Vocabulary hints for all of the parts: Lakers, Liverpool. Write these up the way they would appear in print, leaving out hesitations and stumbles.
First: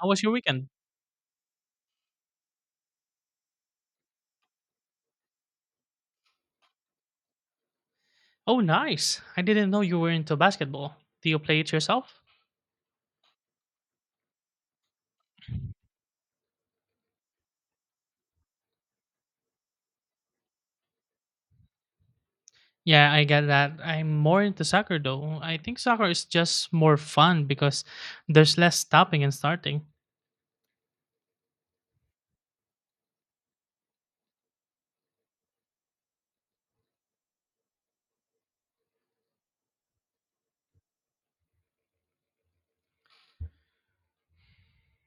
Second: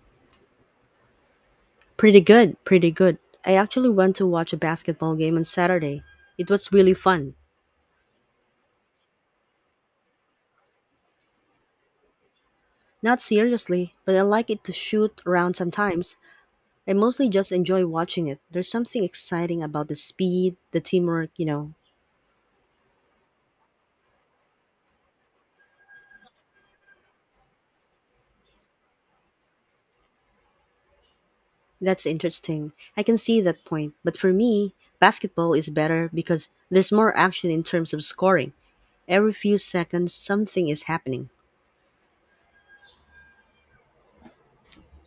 How was your weekend? Pretty good, pretty good. I actually went to watch a basketball game on Saturday. It was really fun. Oh, nice. I didn't know you were into basketball. Do you play it yourself? Not seriously, but I like it to shoot around sometimes. I mostly just enjoy watching it. There's something exciting about the speed, the teamwork, you know. Yeah, I get that. I'm more into soccer though. I think soccer is just more fun because there's less stopping and starting. That's interesting. I can see that point. But for me, basketball is better because there's more action in terms of scoring. Every few seconds, something is happening.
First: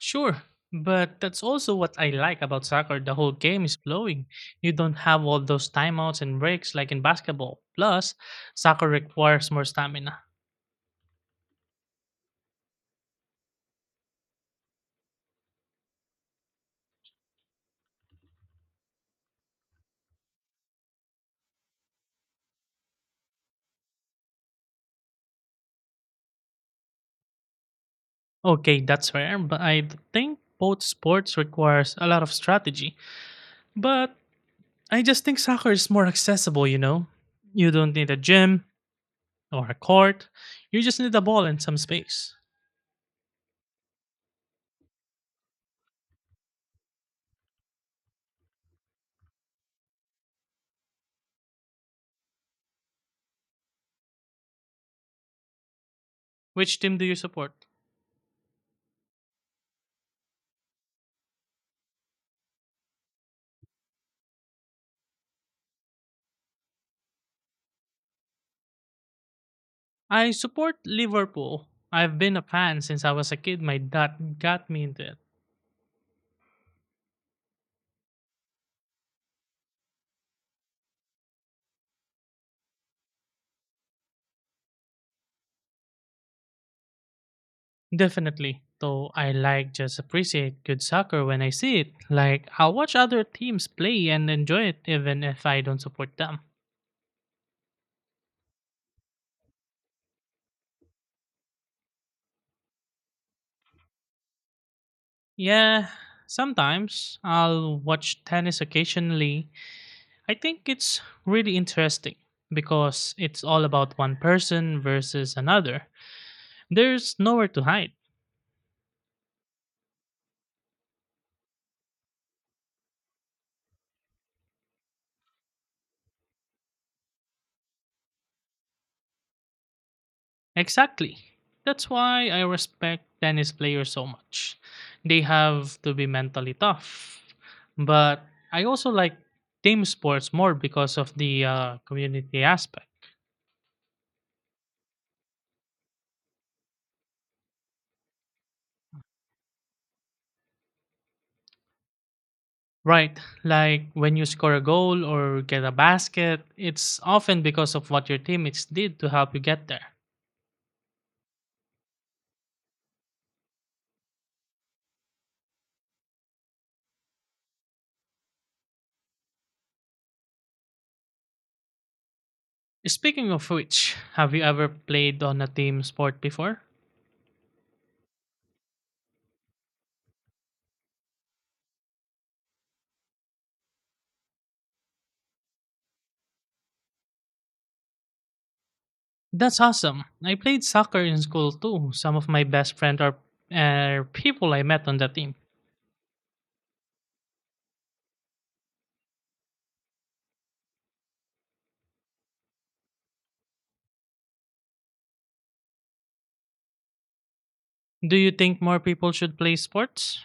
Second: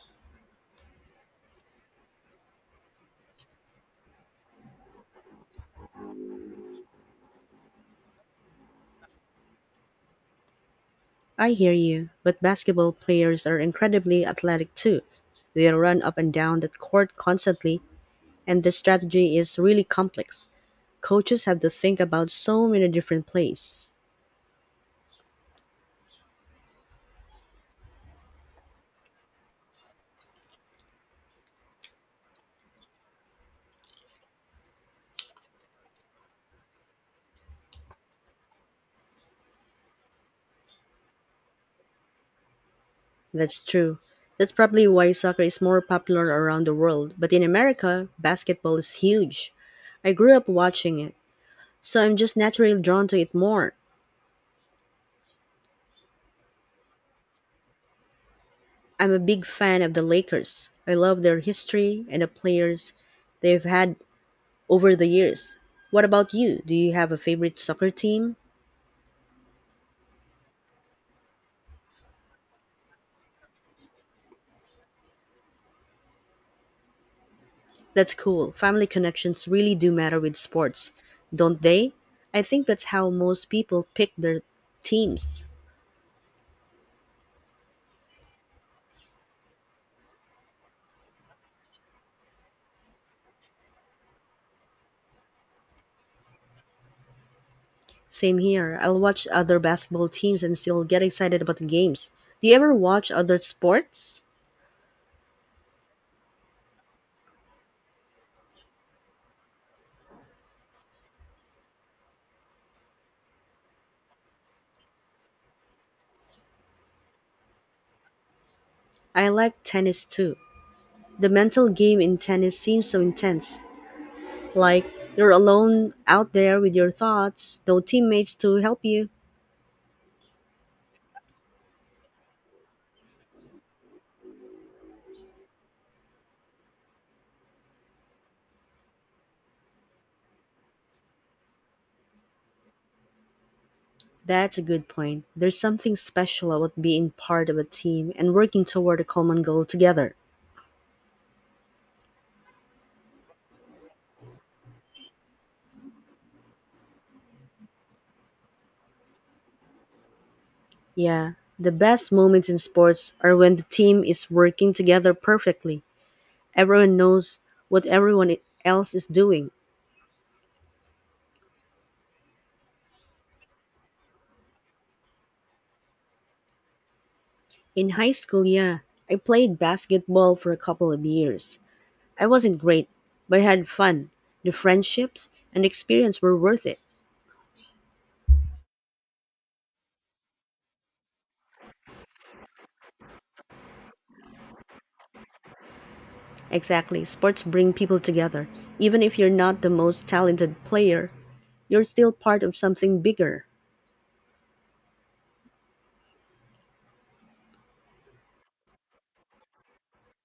Sure, but that's also what I like about soccer. The whole game is flowing. You don't have all those timeouts and breaks like in basketball. Plus, soccer requires more stamina. I hear you, but basketball players are incredibly athletic too. They run up and down the court constantly, and the strategy is really complex. Coaches have to think about so many different plays. Okay, that's fair, but I think both sports requires a lot of strategy. But I just think soccer is more accessible, you know? You don't need a gym or a court. You just need a ball and some space. That's true. That's probably why soccer is more popular around the world, but in America, basketball is huge. I grew up watching it, so I'm just naturally drawn to it more. Which team do you support? I'm a big fan of the Lakers. I love their history and the players they've had over the years. What about you? Do you have a favorite soccer team? I support Liverpool. I've been a fan since I was a kid. My dad got me into it. That's cool. Family connections really do matter with sports, don't they? I think that's how most people pick their teams. Definitely. Though I like just appreciate good soccer when I see it. Like I'll watch other teams play and enjoy it even if I don't support them. Same here. I'll watch other basketball teams and still get excited about the games. Do you ever watch other sports? Yeah, sometimes I'll watch tennis occasionally. I think it's really interesting because it's all about one person versus another. There's nowhere to hide. I like tennis too. The mental game in tennis seems so intense. Like you're alone out there with your thoughts, no teammates to help you. Exactly. That's why I respect tennis players so much. They have to be mentally tough. But I also like team sports more because of the community aspect. That's a good point. There's something special about being part of a team and working toward a common goal together. Right, like when you score a goal or get a basket, it's often because of what your teammates did to help you get there. Yeah, the best moments in sports are when the team is working together perfectly. Everyone knows what else is doing. Speaking of which, have you ever played on a team sport before? In high school, yeah, I played basketball for a couple of years. I wasn't great, but I had fun. The friendships and experience were worth it. That's awesome. I played soccer in school too. Some of my best friends are people I met on the team. Exactly. Sports bring people together. Even if you're not the most talented player, you're still part of something bigger. Do you think more people should play sports?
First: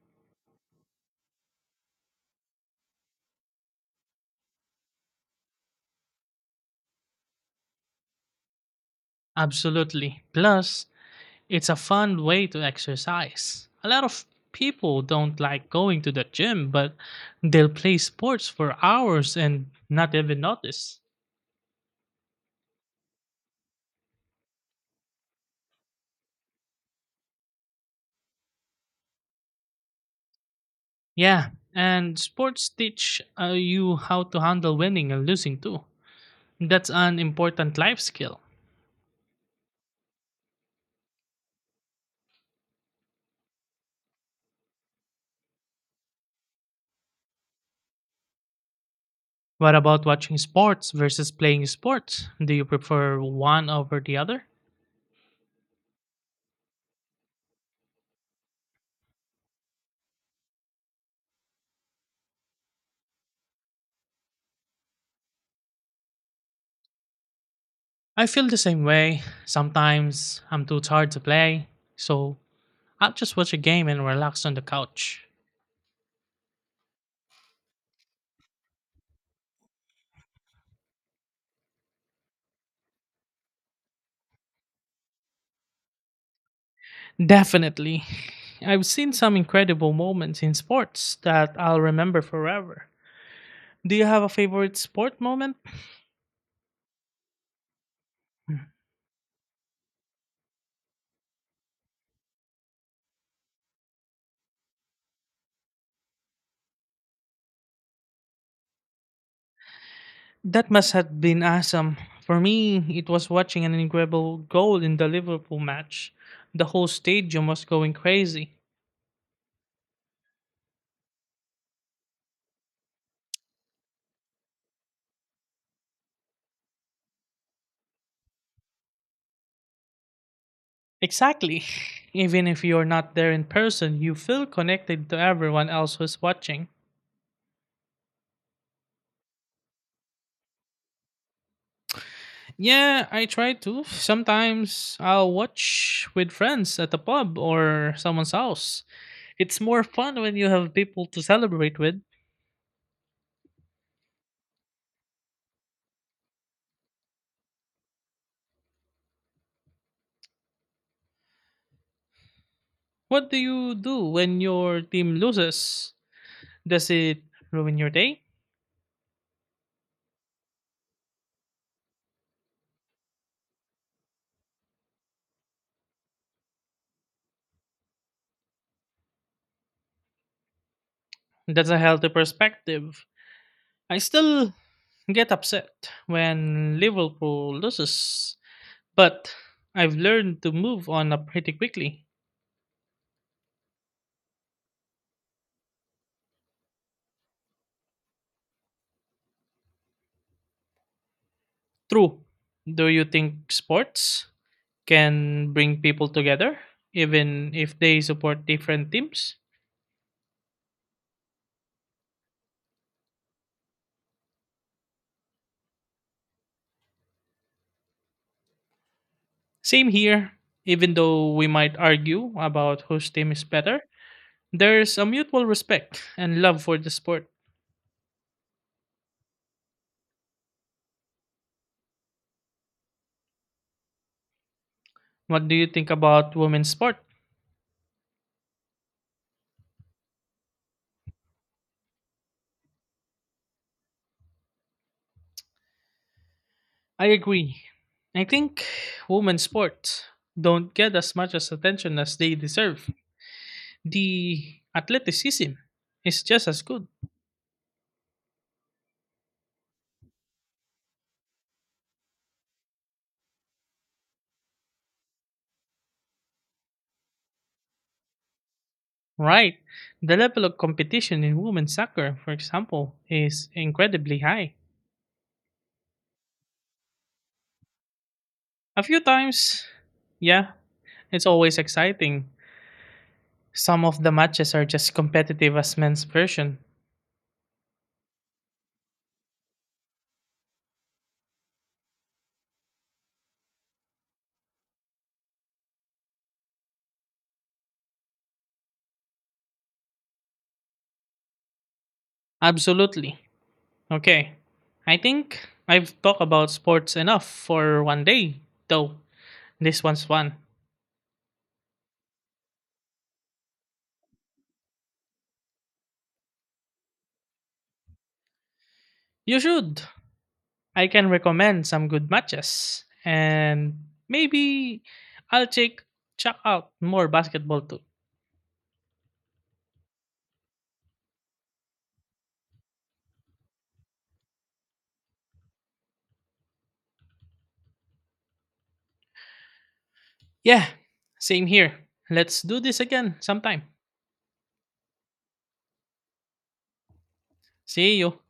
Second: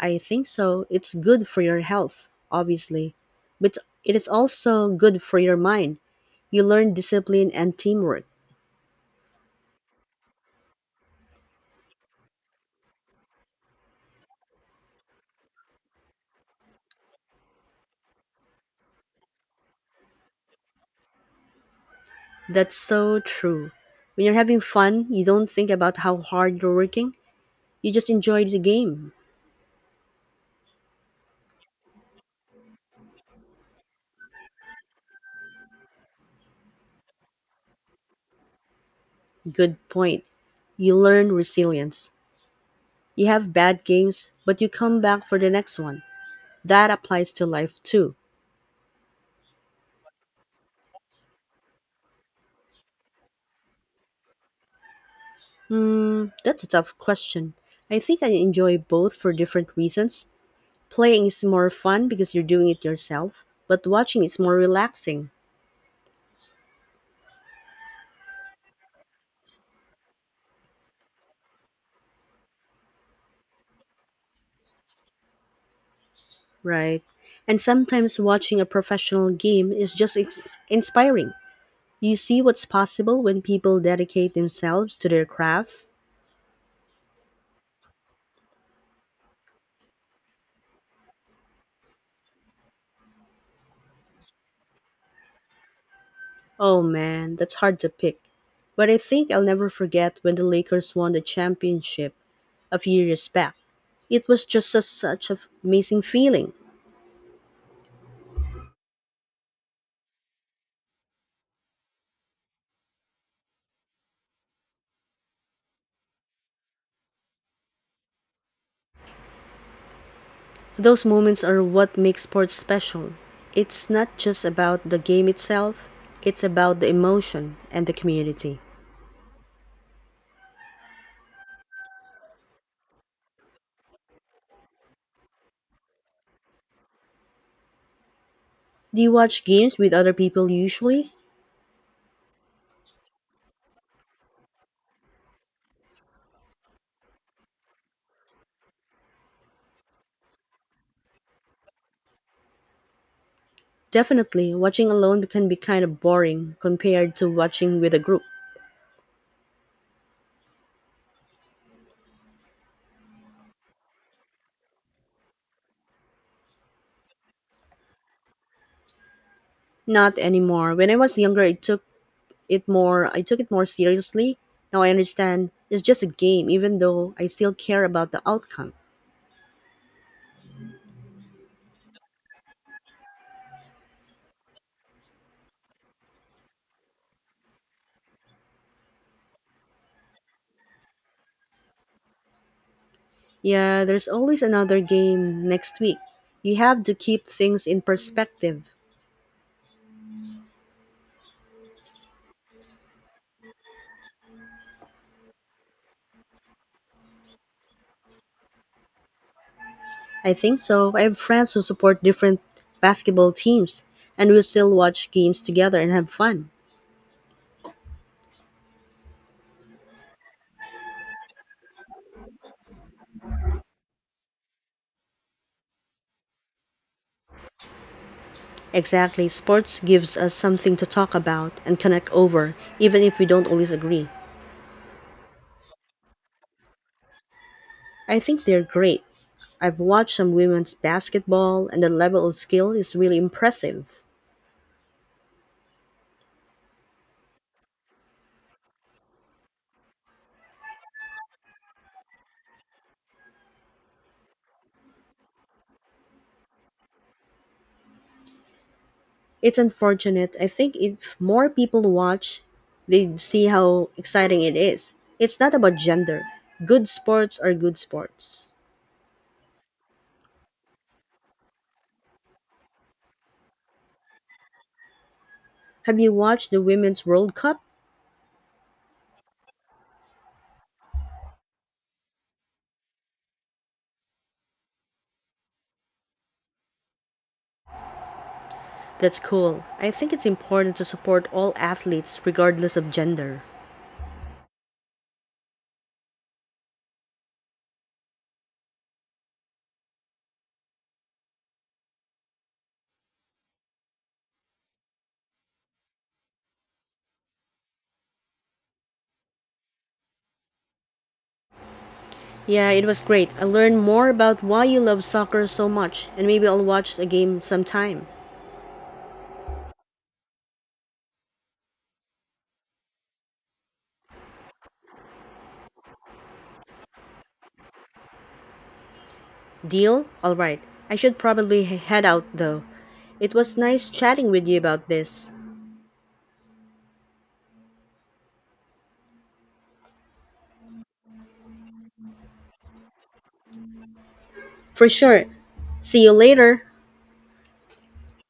I think so. It's good for your health, obviously, but it is also good for your mind. You learn discipline and teamwork. Absolutely. Plus, it's a fun way to exercise. A lot of people don't like going to the gym, but they'll play sports for hours and not even notice. That's so true. When you're having fun, you don't think about how hard you're working. You just enjoy the game. Yeah, and sports teach you how to handle winning and losing too. That's an important life skill. Good point. You learn resilience. You have bad games, but you come back for the next one. That applies to life too. What about watching sports versus playing sports? Do you prefer one over the other? That's a tough question. I think I enjoy both for different reasons. Playing is more fun because you're doing it yourself, but watching is more relaxing, I feel the same way. Sometimes I'm too tired to play, so I'll just watch a game and relax on the couch. right? And sometimes watching a professional game is just inspiring. You see what's possible when people dedicate themselves to their craft. Definitely. I've seen some incredible moments in sports that I'll remember forever. Do you have a favorite sport moment? Oh man, that's hard to pick. But I think I'll never forget when the Lakers won the championship a few years back. It was such an amazing feeling. That must have been awesome. For me, it was watching an incredible goal in the Liverpool match. The whole stadium was going crazy. Those moments are what make sports special. It's not just about the game itself, it's about the emotion and the community. Exactly. Even if you're not there in person, you feel connected to everyone else who's watching. Do you watch games with other people usually? Yeah, I try to. Sometimes I'll watch with friends at the pub or someone's house. It's more fun when you have people to celebrate with. Definitely, watching alone can be kind of boring compared to watching with a group. What do you do when your team loses? Does it ruin your day? Not anymore. When I was younger, I took it more seriously. Now I understand it's just a game even though I still care about the outcome. That's a healthy perspective. I still get upset when Liverpool loses, but I've learned to move on up pretty quickly. Yeah, there's always another game next week. You have to keep things in perspective. True. Do you think sports can bring people together, even if they support different teams? I think so. I have friends who support different basketball teams, and we still watch games together and have fun. Same here, even though we might argue about whose team is better. There's a mutual respect and love for the sport. Exactly. Sports gives us something to talk about and connect over, even if we don't always agree. What do you think about women's sport? I think they're great. I've watched some women's basketball, and the level of skill is really impressive. I agree. I think women's sports don't get as much as attention as they deserve. The athleticism is just as good. It's unfortunate. I think if more people watch, they'd see how exciting it is. It's not about gender. Good sports are good sports. Right. The level of competition in women's soccer, for example, is incredibly high. Have you watched the Women's World Cup? A few times, yeah, it's always exciting. Some of the matches are just competitive as men's version. That's cool. I think it's important to support all athletes regardless of gender. Absolutely. Okay. I think I've talked about sports enough for one day, though this one's fun. Yeah, it was great. I learned more about why you love soccer so much, and maybe I'll watch a game sometime. You should. I can recommend some good matches, and maybe I'll check out more basketball too. Deal? Alright. I should probably head out though. It was nice chatting with you about this. Yeah, same here. Let's do this again sometime. For sure. See you later. See you.